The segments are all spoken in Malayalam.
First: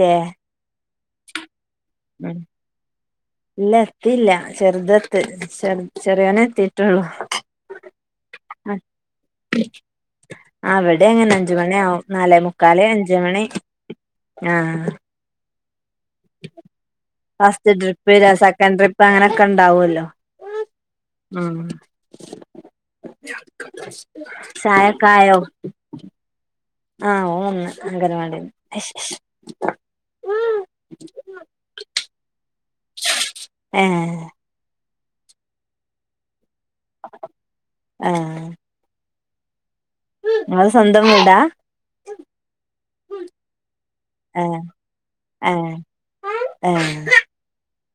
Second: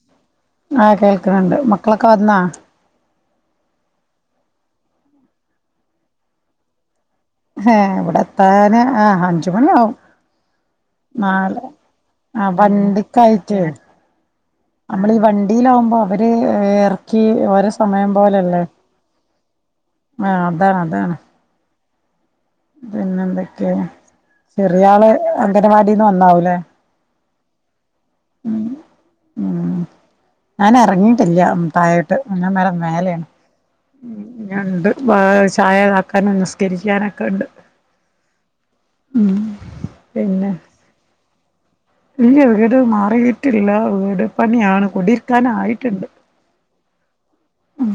ലേ ആഹ് കേൾക്ക്ണ്ണ്ട് മക്കളെക്ക വന്നാ? ഇല്ല എത്തീല്ല ചെറുതത്ത് ചെറ് ചെറിയോനെത്തിട്ടുള്ളൂ ഹെ ഇവ്ടെത്താന് ആഹ് അഞ്ചുമണി ആവും അവിടെ അങ്ങനെ അഞ്ച് നാല് മണിയാവും നാലേ ആഹ് മുക്കാല് അഞ്ച് മണി വണ്ടിക്കായിട്ടെ ആഹ് നമ്മള് ഈ വണ്ട് ടീലാവ്മ്പം അവര് എറക്കി ഓര ഫസ്റ്റ് സമയം ട്രിപ്പ് പോലല്ലേ സെക്കൻഡ് ട്രിപ്പ് അങ്ങനൊക്കെ ഉണ്ടാവുമല്ലോ ആ അതാണ് അതാണ് ഉം പിന്നെന്തെക്കെ ചെറിയള് ചായക്കായോ അംഗനവാടിന്ന് വന്നാവൂലേ ആഹ് ഓൻ വന്ന് അംഗനവാടിന്ന് ഉ ഉം ഞാനെറങ്ങിട്ടില്ല തായോട്ട് ഞാൻ മേല മലോണ് ഉം ഏഹ് ഞ ണ്ട് ചായതാക്കാൻ തിരിക്കാനൊക്കെണ്ട് ആഹ് ഉം പിന്നെ [unintelligible] സ്വന്തം വിടാ ഇല്ല വീട് മാറിയിട്ടില്ല വീട് ഏഹ് പണിയാണ് കൊടിരിക്കാന ഏഹ് ആയിട്ടുണ്ട് [unintelligible]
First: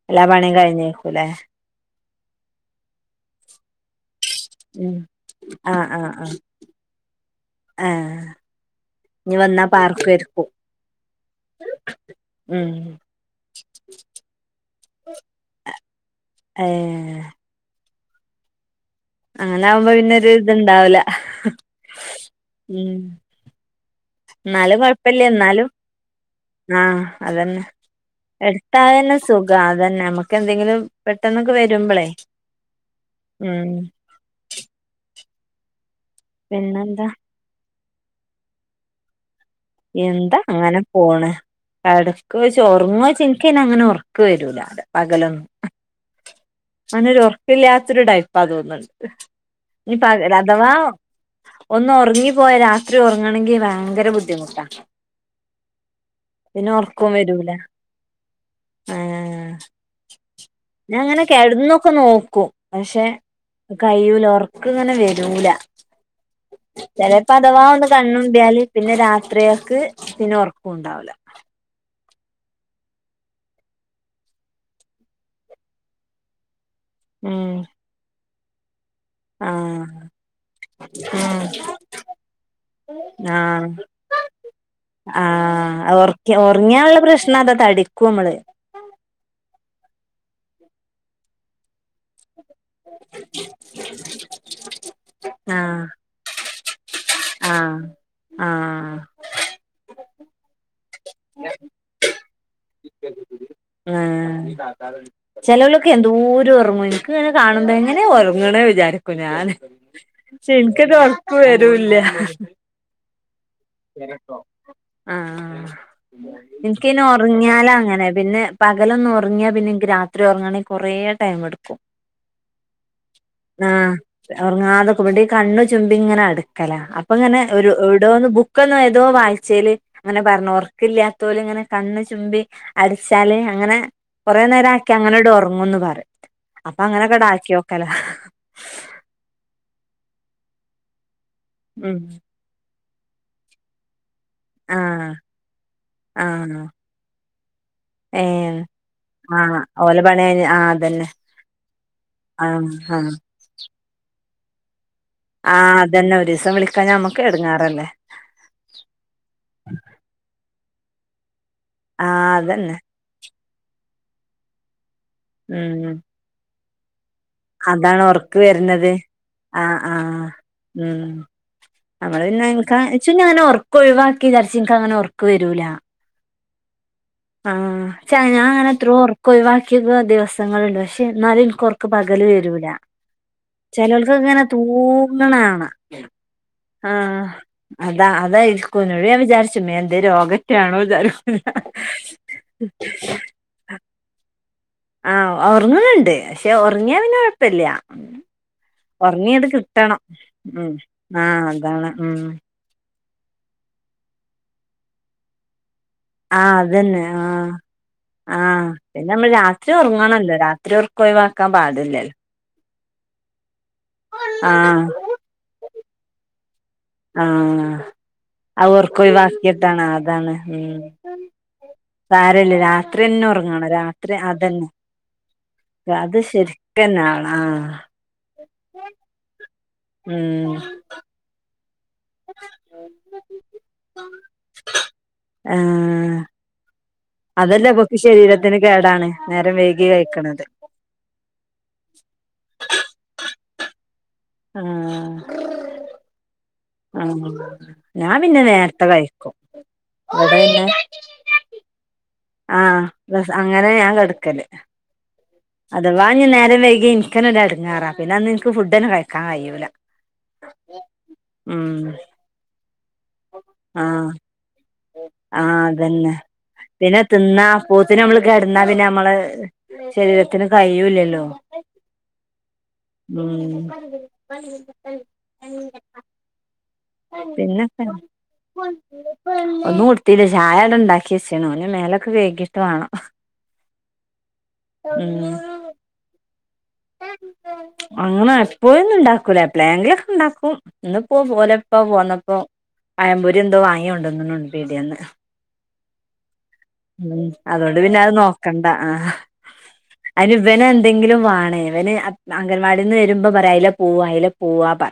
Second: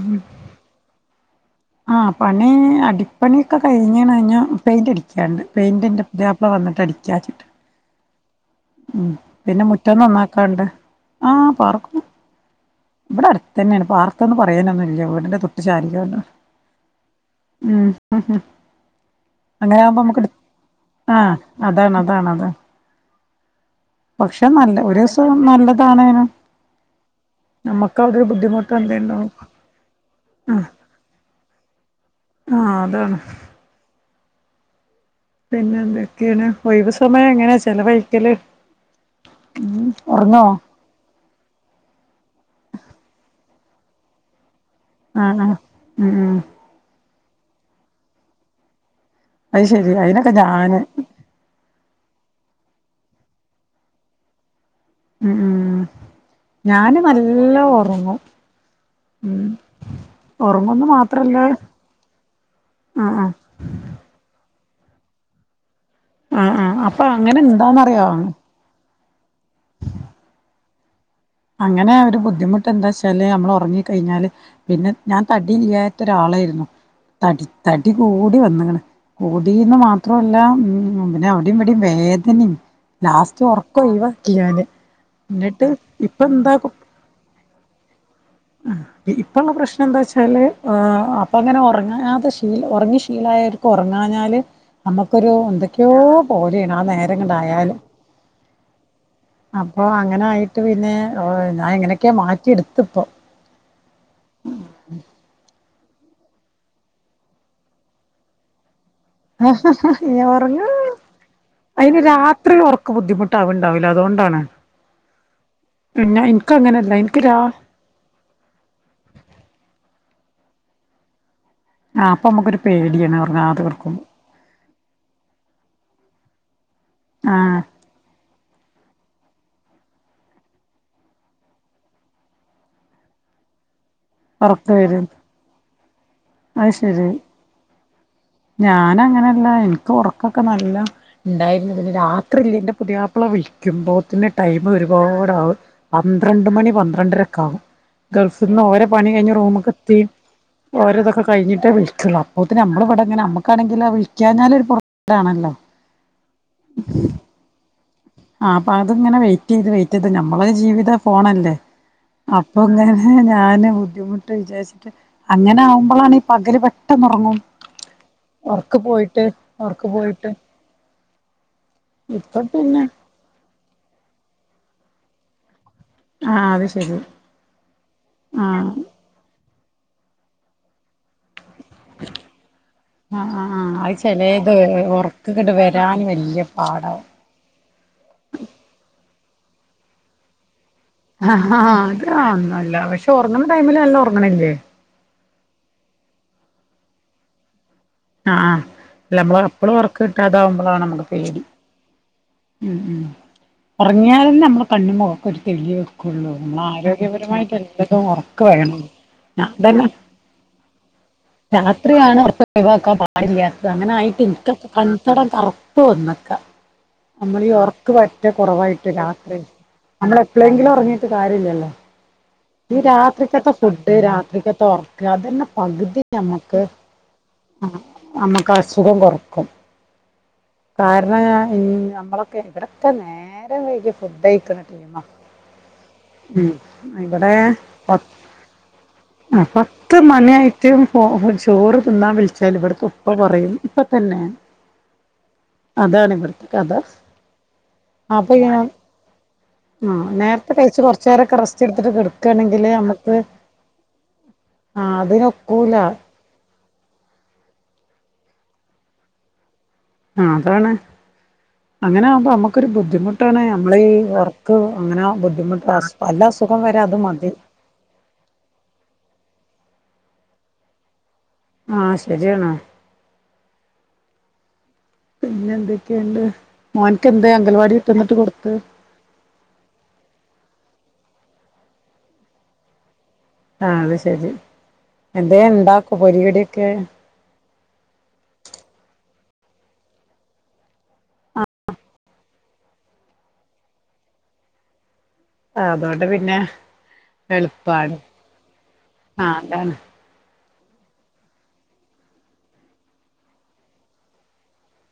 എല്ലാ പണി കഴിഞ്ഞക്കൂലേ ആഹ്, പണി അടിപ്പണി ഒക്കെ കഴിഞ്ഞ് ണ് ഇഞ്ഞ് ഉം പെയിന്റടിക്ക്യാണ്ട് ആഹ് പെയിന്റ് ഇന്റെ ആഹ് ആഹ് പുതിയാപ്ല വന്നിട്ട് അടിക്ക്യാച്ചിട്ട് ആഹ് ഉം ഇനി പിന്നെ വന്നാ മുറ്റം പാർക്കുവായിരിക്കും നന്നാക്കാൻണ്ട് ആ പാർക്കും ഉം ഇവിടെ അടുത്തന്നെയാണ് പാർക്കാന്ന് പറയാനൊന്നും ഇല്ല വീടിന്റെ തൊട്ട് ചാരിക്കാണ്ടാണ് ഏഹ് ഉം അഹ് അങ്ങനെ ആവുമ്പോ പിന്നൊരു ഇതുണ്ടാവുല്ല ആഹ് അതാണ് അതാണ് അതാണ് പക്ഷെ നല്ല ന്നാലും ഒരു കൊഴപ്പല്ല്യ ദിവസം ന്നാലും നല്ലതാണേനും ആഹ് അതന്നെ നമ്മക്ക് അതൊരു ബുദ്ധിമുട്ട് എന്തേലും എടുത്തായാലന്നെ സുഖം അതന്നെ നമ്മുക്ക് ആഹ് എന്തെങ്കിലും പെട്ടെന്നൊക്കെ വരുമ്പളേ ആഹ് അതാണ് ഉം പിന്നെ എന്തെ ക്കേണ് ഒഴിവ് പിന്നെന്താ സമയം എങ്ങനെ ചിലവഴി ക്കല് എന്താ അങ്ങനെ പോണ് കടക്കോയ്ച്ചാ ഒർങ്ങോയ്ച്ചാ ക്ക്ന്നെ അങ്ങനെ ഒർക്ക് വരൂല്ല [unintelligible] ആഹ് പകലൊന്നും ആഹ് ഉം ഉം അങ്ങനൊരൊർ ക്കില്ലാത്തൊരു ടൈപ്പാ തോന്ന് അത് ശെരി അയിനൊക്കെ ഞാന് ന്ന് ഉറങ്ങിപ്പോയാ രാത്രി ഉറങ്ങണെങ്കിൽ ഭയങ്കര ബുദ്ധിമു ട്ടാ ഉം ഉം പിന്നെ ഞാന് ഒറക്കോം വരൂല നല്ല ഒറങ്ങും ആ ഉം ഒറങ്ങുന്ന് പിന്നങ്ങനെ മാത്രല്ല കെടന്നൊക്കെ നോക്കും പക്ഷെ ആഹ് ആഹ് കഴിയൂല ഒർ ക്ക് ഇങ്ങനെ വരൂല ആഹ് ആഹ് അപ്പൊ അങ്ങനെ ചെലേപ്പഥവാ ഒന്ന് എന്താന്നറിയോ കണ്ണുംമ്പ്‌യാല് പിന്നെ രാ ത്രികക്ക് പിന്നെ ഒർക്കൂണ്ടാവൂല്ല അങ്ങനെ ഒരു ബുദ്ധിമുട്ട് എന്താ വെച്ചാല് നമ്മള് ഉറങ്ങി കഴിഞ്ഞാല് പിന്നെ ഞാൻ തടില്ലാത്ത ഒരാളേരുന്നു തടി തടി കൂ ടി വന്ന്ക്ണ് കൂടീന്ന് ആഹ് മാത്രമല്ല പിന്നെ അവിടെയും ഇവിടെയും വേദനിം ലാസ്റ്റ് ആഹ് ഒർക്കം ഒഴിവാക്കി ഞാന് ഇന്നട്ട് ഒർക്കി ഓർങ്ങിയാ ഉള്ള പ്രശ്ന അത തടിക്കും നമ്മള് ഇപ്പൊള്ള പ്രശ്നം എന്താ വച്ചാല് ആഹ് അപ്പ അങ്ങനെ ഉറങ്ങാതെ ശീ ലി ഉറങ്ങി ശീലായോര്ക്ക് ഒറങ്ങാഞ്ഞാല് നമുക്കൊരു ആഹ് എന്തൊക്കെയോ പോലെണ് ഞാൻ നേ ആഹ് ആഹ് [unintelligible] അങ്ങനായിട്ട് പിന്നെ ഞാൻ എങ്ങനെയൊക്കെ മാറ്റി എടുത്ത് ഇപ്പൊ ആഹ് ചെലവ് എന്തോരം ഉറങ്ങും എനിക്ക് ഇങ്ങനെ കാണുന്നെ എങ്ങനെ ഉറങ്ങണേ വിചാരിക്കും ഞാന് ഇനി ഉറങ്ങാ എനിക്കത് ഉറക്ക് വരൂല്ല അയിന് രാത്രി ഉറക്ക് ബുദ്ധിമുട്ടാവണ്ടാവില്ല അതുകൊണ്ടാണ് പിന്നെ എനിക്ക് അങ്ങനെയല്ല എനിക്ക് രാ അകലൊന്നന്ന് ഉറങ്ങിയാ പിന്നെ രാത്രി ഉറങ്ങണെങ്കിൽ കുറെ ടൈം എടുക്കും ആ അപ്പൊ നമ്മുക്കൊരു പേടിയാണ് ഉറങ്ങാതെ ആ കിടക്കുമ്പോ ഉറങ്ങാതെ വട്ടി കണ് ച ഇങ്ങനാട് ല അപ്പൊ ഇങ്ങനെ ആഹ് ഒരു ഇവടെോന്ന് ബുക്ക് എല്ലാം എന്തോ വഴച്ചൽ അങ്ങനെ പറഞ്ഞ ഉറക്കില്ലാത്ത പോലും ഇങ്ങനെ കണ്ണ് ചുമ്പി അടിച്ചാല് അങ്ങനെ കുറെേ നേരം ഉറക്കം ആക്കി വരും അങ്ങനെട് ഉറങ്ങുംന്ന് പറ അത് അപ്പൊ അങ് ശരി നെൊക്കെടാക്കിക്കല ഞാൻ അങ്ങനെയല്ല എനിക്ക് ഉറക്കൊക്കെ നല്ല ഉണ്ടായിരുന്നതിന് ഉം രാത്രി ഇല്ല പുതിയയാപ്പള വിഴിക്കുമ്പോ ന് ടൈമ ആഹ് ഒരുപാട ആകും പന്ത്രണ്ട് ആഹ് മണി പന്ത്രണ്ടര കൗ ഗൾഫിൽ ഏഹ് നിന്ന് ഓരോ പണിഴിഞ്ഞ ആഹ് റൂമൊക്ക ഓലെ പണി കഴിഞ്ഞ് ആഹ് അതന്നെ എഓരോന്നു കഴിഞ്ഞിട്ടേ വിളുള്ളൂ അപ്പോഴത്തന്ന ആഹ് നമ്മ ഇവിടെങ്ങെ നമുക്ക വിിക്ക [unintelligible] ആഹ അതന്നെ ഒരു ദിവസം വിളിക്കാ നമ്മുക്ക് എടുങ്ങാറല്ലേ ആ് അപ്പൊ അത് ഇങ്ങനെ വെയിറ്റ് ചെയ്ത് വെയിറ്റ് ചെയ്ത് നമ്മളരു ജീവിത ഫോണല്ലേ ആഹ് അതന്നെ അപ്പൊങ്ങെ ഞാന് ബുദ്ധിമുട്ട് വിചാരിച്ചിട്ട് അങ്ങനെ ഉം ആകുമ്പോളാണ് ഈ പകര് അതാണ് ഉറക്ക് വരുന്നത് പോയിട്ട് ആ ഉറക്ക് ആഹ പോയിട്ട് ഉം നമ്മള് പിന്നെ എ അങ്ങനെ ഉർക്ക ഒഴിക്കിതരച്ചന അങ്ങനെർ വരൂല ആ അത് ശരി ആഹ് ആ അങ്ങനെ എത്ര ഉറക്ക ചില ദിവസങ്ങളുണ്ട് പക്ഷെ നാല ഉറക്കം പകൽ വരൂല ആ ആ ആ അത് ചിലൾക്കങ്ങനെ ചെലേത് ഉറക്കങ്ങട്ട് തൂങ്ങകാണാം വരാൻ വല്യ പാടാവും അതായിരിക്ക വിചാരിച്ചു മേ എന്തന്റെ രോഗം യാണോ ജാരോ ആ [unintelligible] അത് അന്നുല്ല പക്ഷെ ഉറങ്ങണ ടൈമില് നല്ല ഉറങ്ങണില്ലേ? ആഹ ഉറങ്ങുന്നുണ്ട് പക്ഷെ ഉറങ്ങിയാ പിന്നെ കൊഴപ്പില്ല ങഹ ഒർങ്ങിയത് കിട്ടണം മ്മ് ആ അതാണ് മ്മ് മ്മ് മ്മ് ഒർങ്ങിയാലെന്നെ കണ്ണും മൊകൊക്കൊര് തെളിയും ആ അതന്നെ ആ ആ ഉറക്ക് വേണം പിന്നെ അമ്മളൾ രാത്രി അതന്നെ ഒർങ്ങണല്ലോ രാത്രി ഒർക്കൊയിവാ രാത്രിയാണ് ഒർക് ഒഴിവാക്കാൻ പാടില്ലാത് അങ്ങനെ ആയിട്ട് ഇൻകൊക്കെ ആഹ് കൺതടം കർ പോന്ന്ക്ക നമ്മളീ ആഹ് ഒർക്ക് പറ്റ അത് കൊറവായിട്ട് രാത്രി, ഒർക്കൊഴിവാക്കിയതാണ് നമ്മൾ അതാണ് എപ്പളെങ്കിലും ഉം ഒറങ്ങീട്ട് കാര്യല്ലല്ലോ സാരല്ല ഈ രാത്രിന്നെ രാത്രിക്കത്തെ ഒറങ്ങണം ഫുഡ് രാത്രി രാത്രിക്കത്തെ അതന്നെ ഒർക്ക് അതന്നെ പകുതി അത് നമ്മുക്ക് ശരിക്കന്നാണ് ആഹ് നമ്മക്ക് അസുഖം കൊർക്കും മ്മ് മ്മ് നമ്മളൊക്കെ ഇവിടോക്കെ നേരം വൈകി ഫുഡഴിക്ക്ണ ടീമ ആഹ് മ്മ് ഇവിടെ അതല്ലേ പ ഇബക്ക് ശരീരത്തിന് കേടാണ് ആ നേരം വൈകി പത്ത് കഴിക്കണത് മണിയായിട്ടും ചോറ് തിന്നാൻ വിളിച്ചാൽ ഇവട്ത്തെ ഉപ്പ പറേം തന്നെ അതാണ് ഇവിടുത്തെ കഥ ആ ഞാൻ പിന്നെ നേരത്തെ കഴിക്കും ആ ഇവടെ നേരത്തെ പിന്നെ കഴിച്ച് കുറച്ച് നേരൊക്കെ [unintelligible] [unintelligible] ആ നമ്മുക്ക് ന്നാ സ അങ്ങനെ ഞാൻ കട്ക്കല് ആ അതിനൊക്കൂല അതവാ ഞാൻ നേ നേരം വൈകി ഇൻക്കെണെന്നെ ഇട്ങ്ങേറാ പിനന്ന് ഇൻക്ക് ഫുഡെന്നേ കഴികാൻ കഴിയൂല്ല. ആ അതാണ് അങ്ങനെ ആവുമ്പോ അമ്മുക്കൊരു ബുദ്ധിമുട്ട് ട്ടാണ് അമ്മളെയീ ഒർക്കോ ആ അതന്നെ വരെ അത് പിന്നെ മതി തിന്നാ അപോത്തിന് അമ്മള് കേട്ന്നാ പിന്നെ അമ്മള് ശരീരത്തിന് കയ്യൂല്ലല്ലോ ആ ശരിയാണ് ഉം പിന്നെന്തൊക്കെയൊണ്ട് മോൻക്കെ ന്താ അംഗൽവാടി പിന്നൊക്കെ വിട്ടെന്നിട്ട് കൊടുത്തെ ഒന്നും കൊടാത്തീല്ല ചായ ആവിടെ ണ്ടാക്കിയെച്ച്ണ് ഓൻ ഞ് മേലൊക്കെ കഴ്കിട്ട് വാണം ആ അത് ശരി ഉം എന്തേലും ണ്ടാക്കൊ പൊരിക്കടിയൊക്കെ കൂല എപളേങ്കി ലൊക്കെ ഇണ്ടാക്കും ഇന്ന്പ്പോ ഓലപ്പോ പോന്നപ്പോ പകമ്പൊരി എന്തോ വാങ്ങിയോണ്ടോന്ന് ന്ന്ണ് പീടിയേന്ന് അതുകൊണ്ട് പിന്നെ ഉം അതൊണ്ട് എളുപ്പാണ് പിന്നെ അത് നോക്കണ്ടാ ആഹ് അതാണ് അന് ഇവൻ എന്തെങ്കിലും വേണേ ഇവൻ അംഗൻവാടിന്ന് വരുമ്പോ പറയും അയിലെ പോവും അയിലെ പോവാ പറ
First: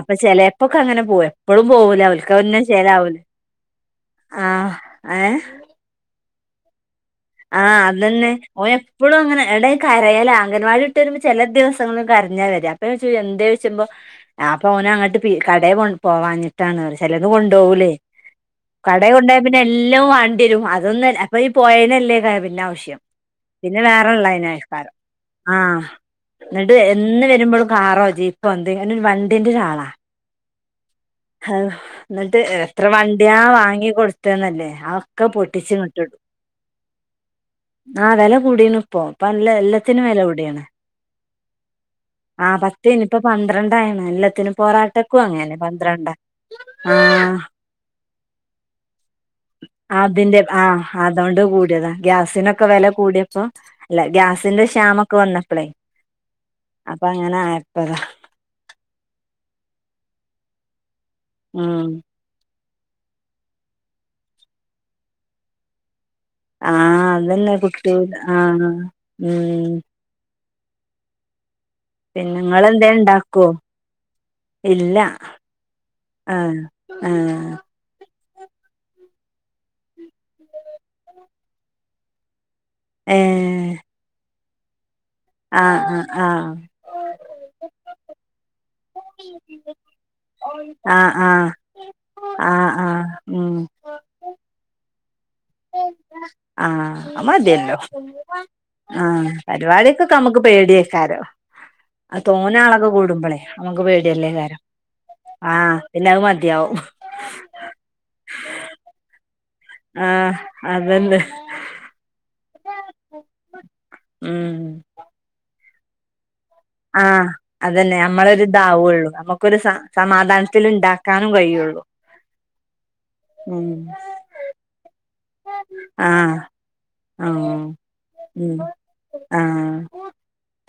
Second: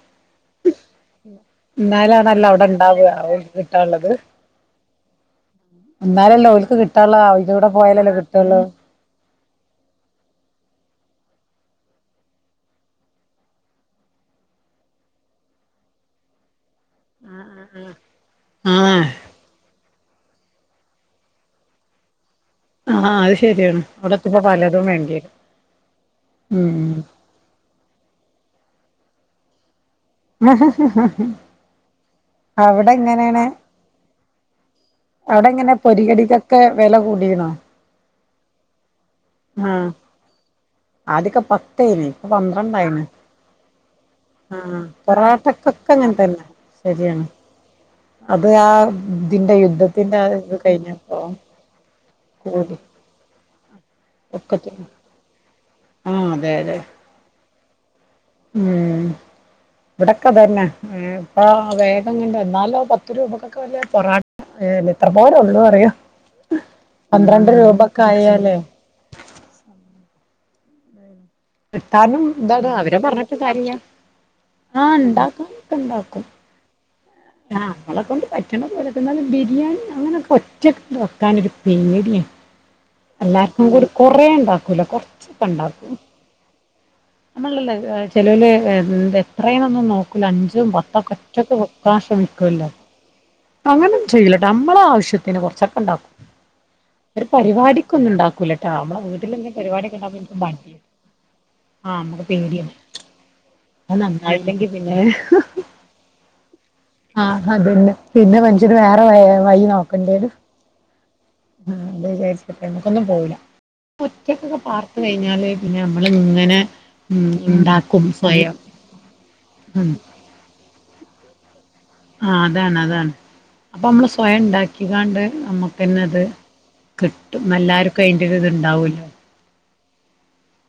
അപ്പ ചെലയപ്പൊക്കെ അങ്ങനെ പോക എപ്പഴും പോവൂല എന്നാലാണല്ലോ അവൽക്കന്നെ അവിടെ ഉണ്ടാവുക ചിലാവൂല ഓൽക്ക് ആഹ് ഏഹ് എന്നന്നാലല്ലോഓലക്ക് കിട്ട് ആഹ് അത് തന്നെ ഓ എപ്പോഴും അങ്ങനാ എടേക്കരയലാ അംഗൻവാടി ഇ വരുമ്പോ ചെല ദിവസങ്ങള് കരഞ്ഞാ വരാ അപ്പ ചോ എന്താ ചോദിച്ച്പോ അപോവന അങ്ങോട്ട് കട പോവാഞിട്ടാണ് പറയും ചെലത് കൊണ്ട്പോവൂലെ കട ആഹ് കൊണ്ട് പോയാപിന്നെ എല്ലാം വാങ്ങി ണ്ടിവരും അതൊന്നും അല്ല അപ്പൊ ഈ പോയേനേല്ലേ ര [unintelligible] പി ആവശ്യം ആഹ് അത് പിന്നെ ശരിയാണ് അവിടെത്തുമ്പോ വേറെള്ളാനാ പലതും ആവികാരം വേണ്ടി വരും ആഹ് എന്നിട്ട് ഉം എന്ന് വരുമ്പോഴും കാറോ ജീപ്പോ എ ഞാനൊരു വണ്ടിന്റെ ഒരാളാ ആഹ് എന്നിട്ട് എത്ര അവിടെ വണ്ടിയാ എങ്ങനെയാണ് വാങ്ങി കൊടുത്തന്നല്ലേ അതൊക്കെ പൊട്ടിച്ചു ഇങ്ങട്ടിടും വെല കൂടിയെന്നോ? ആഹ വില കൂടിയണ് ഇപ്പോ അപ്പ എല്ല ആഹ് എല്ലാത്തിനും വില കൂടിയാണ് ആദ്യൊക്കെ പത്തെനി ഇപ്പൊ ആ പന്ത്രണ്ടായിണ് പത്തേനി ഇപ്പൊ പന്ത്രണ്ടായിണ് എല്ലാത്തിനും ആഹ് പൊറാട്ടക്കും അങ്ങനെ പൊറാട്ടക്കൊക്കെ പന്ത്രണ്ടാ അങ്ങൻതന്നെ ആ ശെര്യാണ് അത് ആ തിന്റെ യുദ്ധത്തിന്റെ ഇത് കഴിഞ്ഞപ്പോ ആഹ് ഗ്യ ക്കെ കൂടി വെല കൂട്യപ്പം ഇല്ല ഗ്യാസിന്റെ ഒക്കത്തിനും ക്ഷാമൊക്കെ വന്നപ്പളേ ആഹ് അതെ യതെ ആയപ്പത ഇവടൊക്കെ തെന്നെ ഏ ഇപ്പ ഉം വേഗംങ്ങണ്ട് എന്നാലോ പത്ത് രൂപക്കൊക്കെ വല്ല പൊറാട്ട അ് മിത്ര പോ റൊള്ളോ റ്യോ ആഹ് അതെന്നെ കിട്ടൂല ആയാലേ ആഹ് ഉം ഇട്ടാരണം പിന്നെ ന്താണ് ഇങ്ങളെന്തേ അവരെ പർഞ്ഞിട്ട് ഇണ്ടാക്കോ കാര്യല്ല ആഹ് ഇല്ല ഇണ്ടാക്കാനൊക്കെണ്ടാക്കും. ആ ആ ആഹ് അളക്കണ്ട്- പറ്റണ പോലൊക്കന്നാലും ബിരിയാണി അങ്ങനക്കെഒറ്റക്ക് വെക്കാനൊരു പേടിയ- എല്ലാർക്കും ഒരു കൊറേ ഒണ്ടാ ക്കൂല കൊറ ആ ആ ആ ചിലവൽ ന്ത എത്രേന്നൊന്നും നോക്കൂല അഞ്ചും ആഹ് പതൊക്കെ ആഹ് ഒറ്റക് ആഹ് ഫഷൻമിക്കല്ല ആഹ് ആഹ് ഉം അങ്ങനനും ചെയ്ലട്ട നമ്മളെ ആവശ്യത്തി ആഹ് മതിയല്ലോ പരിപാടിക്കൊന്നും ഉണ്ടാക്കൂലട്ടാ നമ്മളെ ആഹ് വീട്ടിലെന്തെങ്കിലും പരിപാടിയൊക്കെ പരിപാടക്കൊക്കെ ഉണ്ടാക്കുമ്പോ എനിക്ക് നമുക്ക് മടിയാ പേടിയേക്കാരോ ആഹ് നമ്മക്ക് തോന്ന പേടിയാണ് ആളൊക്കെ കൂടുമ്പോളെ നമ്മുക്ക് അത് പേടിയല്ലേക്കാരോ നന്നായില്ലെങ്കി പിന്നെ ആഹ് പിന്നെ അത് മതിയാവും ആഹ് അതന്നെ പിന്നെ മനുഷ്യന് വേറെയ വൈ നോക്കണ്ടേത്. ആഹ് അതന്നെ ആഹ്, അത് വിചാരിച്ചട്ട അയ്മക്കൊന്നും പോവൂല. ഉം ഒറ്റക്കൊക്കെ പാർത് കഴിഞ്ഞാല് പിന്നെ നമ്മള് ഇങ്ങനെ ആഹ് ഉം അതന്നെ ഉണ്ടാക്കും നമ്മളൊരി സ്വയം ഇതാവയുള്ളൂ നമുക്കൊരു ഉം സമാധാനത്തി ഉണ്ടാക്കാനും കഴിയുള്ളു ആഹ്, അതാണ്, അതാണ് അപ്പൊ നമ്മള് സ്വയം ഉണ്ടാക്കി കാണ്ട്. നമുക്ക് തന്നെ അത് ആഹ് കിട്ടും. ആഹ് എല്ലാര്ക്കും അയിന്റെ ഒരു ഉം ത്ണ്ടാവ ല്ലോ? ആഹ്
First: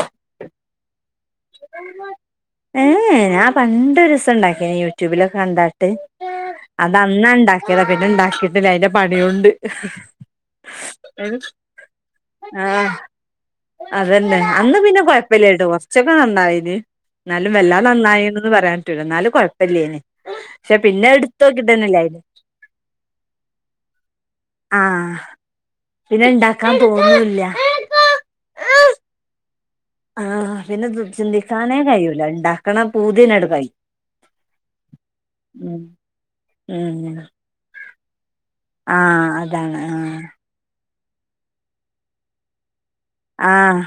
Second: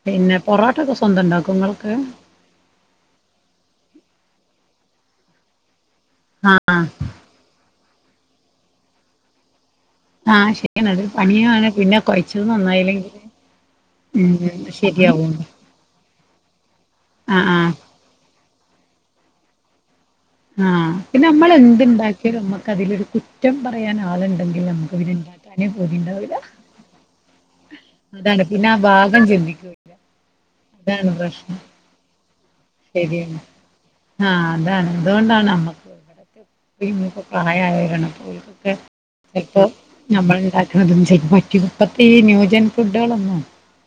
പിന്നെ, പൊറോട്ടക്ക ഏ, ഏ ഞാൻ പണ്ടൊരുസം ണ്ടാക്കിയ... ട്യൂബ് ലൊക്ക കണ്ട. ആഹ് അതന്നാ ഉണ്ടാക്കിയത പിന്നെണ്ടാക്കി കിട്ടില്ല അതിന്റെ പണിയുണ്ട് ആഹ് ശരിതിരു പണിയ പിന്നെ കുഴച്ചത് ആഹ് നന്നായില്ലെങ്കില് ഉം ശരിയാവണ്ട് ഉച്ചക്കെ നന്നായിത് എന്നാലും വല്ലാ നന്നായിരുന്നു പറയ റ്റുല ന്നാലും കൊഴപ്പില്ലേനി. ആഹ് പിന്ന നമ്മൾ എന്തുണ്ടാക്കിയ നമ്മക്ക് അതിലൊരു കുറ്റം പറയാൻ ആള ഉണ്ടെങ്കിൽ നമുക്ക് ആഹ് ഇന്ണ്ടാക്കാനേ പിന്നെ പോതിണ്ടാവൂില്ല ഇണ്ടാക്കാൻ തോന്നൂല്ല അതാണ് പിന്നെ ആഹ് ഭാഗം ചിന്തിക്കുവ ആഹ് പിന്നെ ചിന്തിക്കാനേ കഴിയൂല എണ്ടാ ശരിയാണ് ആഹ് അതാണ് അതുകൊണ്ടാണ് നമ്മക്ക് ഉം ഇവിടക്ക ഉം [unintelligible] [inaudible] ആഹ് ചെലപ്പോ അതാണ് ആഹ് നമ്മൾ ഉണ്ടാക്ക്ണതൊന്നും. [unintelligible] ഇപ്പത്തെ ഈ ന്യൂജെന. ഫുഡാളൊന്നും ആഹ്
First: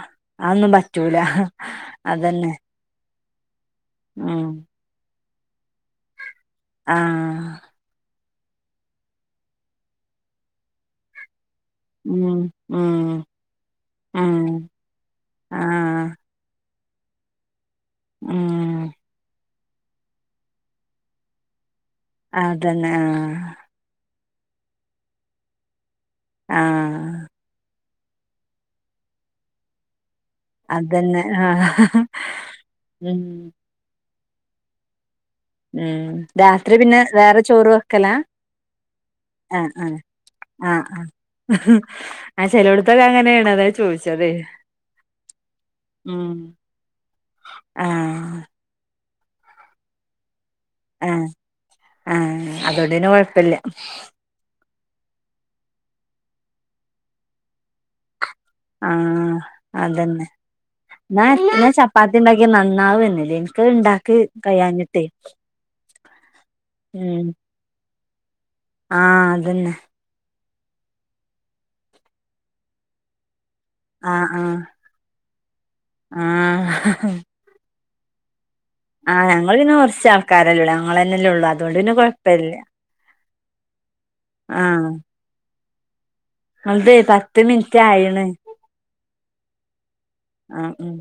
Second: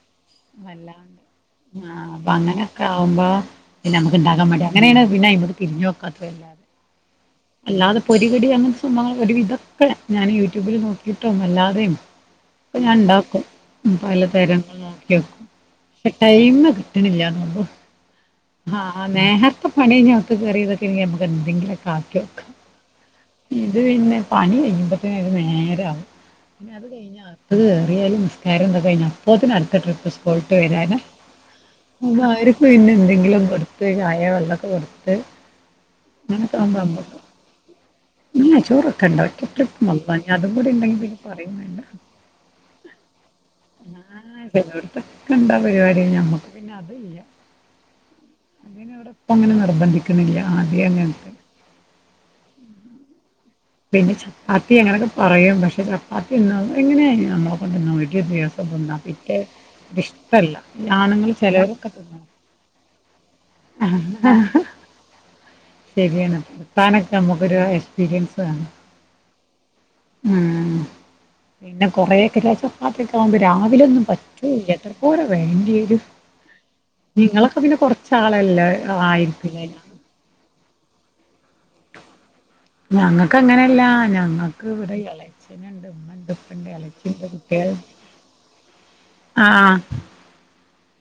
അതൊന്നും പറ്റൂല വല്ലാണ്ട് ആഹ് അപ്പൊ അതന്നെ അങ്ങനെയൊക്കെ ആകുമ്പോ. പിന്നെ നമുക്ക്ണ്ടാക്കാൻ ഉം മടി അങ്ങനെയാണ് പിന്നെ ഐ. തിരിഞ്ഞ്നോക്കാത്തല്ലേ. ആഹ്. [unintelligible] അങ്ങനത്തെ സംഭവങ്ങളെല്ലാം ഒരു വിധൊക്കെ ഞാൻ യൂട്യൂബിൽ നോക്കിയിട്ടും അല്ലാതെ. [unintelligible] ഉം ഇപ്പ ഉം ഞാൻ ഇണ്ടാക്കും ഉം പലതരങ്ങൾ നോക്കി വെക്കും ആഹ് പക്ഷെ ടൈമ് കി ട്ടിണില്ലന്നൊള്ളൂ ആ ഉം നേഹ ഇപ്പ പണികഴിഞ്ഞ് അകത്ത് കേറിയതൊക്കെ ആണെങ്കി നമുക്ക് എന്തെങ്കിലൊക്കെ ആക്കിയൊക്കെ അതന്നെ ആഹ് ഇത് പിന്നെ പണി കയ്യൂമ്പോത്തിന് ഒരു നേരാവും ഇങ്ങള്തു ആഹ് കഴിഞ്ഞോ [unintelligible] [unintelligible] നിസ്കാരം ഒക്കെ കയിഞ്ഞു അപ്പോത്തിനു അടുത്ത ട്രിപ്പ്‌ സ്കൂൾ പോയിട്ട് വരാനാ അതന്നെ ആഹ് ഉം [unintelligible] [unintelligible] കൊടുത്ത് ചാ വെള്ളക്കെ കൊടുത്ത് ഉം രാത്രി പിന്നെ വേറെ ചോറു വെക്കല ഇല്ല ചോറൊക്കെണ്ട ഒറ്റ ട്രിപ്പ്‌ [unintelligible] അതും കൂടി ആഹ് ഉണ്ടെങ്കി പിന്നെ പറയും വേണ്ട ആ ചെലോട്ത്തൊക്കെ അങ്ങനേണ് അതാ ചോയിച്ചത് ചെലോടത്തൊക്കെ ഉണ്ടാ പരിപാടി ഉം ഞമ്മക്ക് പിന്നെ അതില്ല [inaudible] ആഹ് ഇപ്പങ്ങനെ നിർബന്ധിക്കണില്ല ആ ആ അതോണ്ട് പിന്നെ കുഴപ്പമില്ല പിന്നെ [unintelligible] ചപ്പാത്തി അങ്ങനെയൊക്കെ പറയും പക്ഷേ ചപ്പാത്തി തിന്ന് എങ്ങനെയാണ് നമ്മളൊക്കെ ന്ന് വരും ആഹ് അതന്നെ ഇഷ്ടല്ല ആണുങ്ങൾ ഞാൻ ചിലവരൊക്കെ തിന്നും ചപ്പാത്തിണ്ടാക്കിയ നന്നാവെന്നെല്ലേ ഇണ്ടാക്കി കയിയാഞ്ഞിട്ടേ ശരിയാണ്ത്താനൊക്കെ നമ്മുക്കൊരു പിരീട്സാ ആഹ് അതന്നെ ഉം പിന്നെ കൊറെയൊക്കെ [unintelligible] രാവിലെ ഒന്നും ആഹ് ആഹ് പറ്റൂല്ലാ എത്ര പോര വേ ആഹ് നിങ്ങളൊക്കെ പിന്നെ പൊറ ചാളെല്ലേ ആഹ് ഞങ്ങൾ പിന്നെ കെറച്ച് ആൾക്കാരല്ലെ ഉള്ളോ ഞങ്ങളെന്നെല്ലെ ഉള്ളു ആ അതൊണ്ട് പിന്നെ കൊഴപ്പയില്ല ക്ക് അങ്ങനെയല്ല ഞങ്ങക്ക് ഇവിടെ എളച്ചി [inaudible] ന്തെ പത്ത് മിനിറ്റ് ആയിണ് ആഹ് ആ ഉം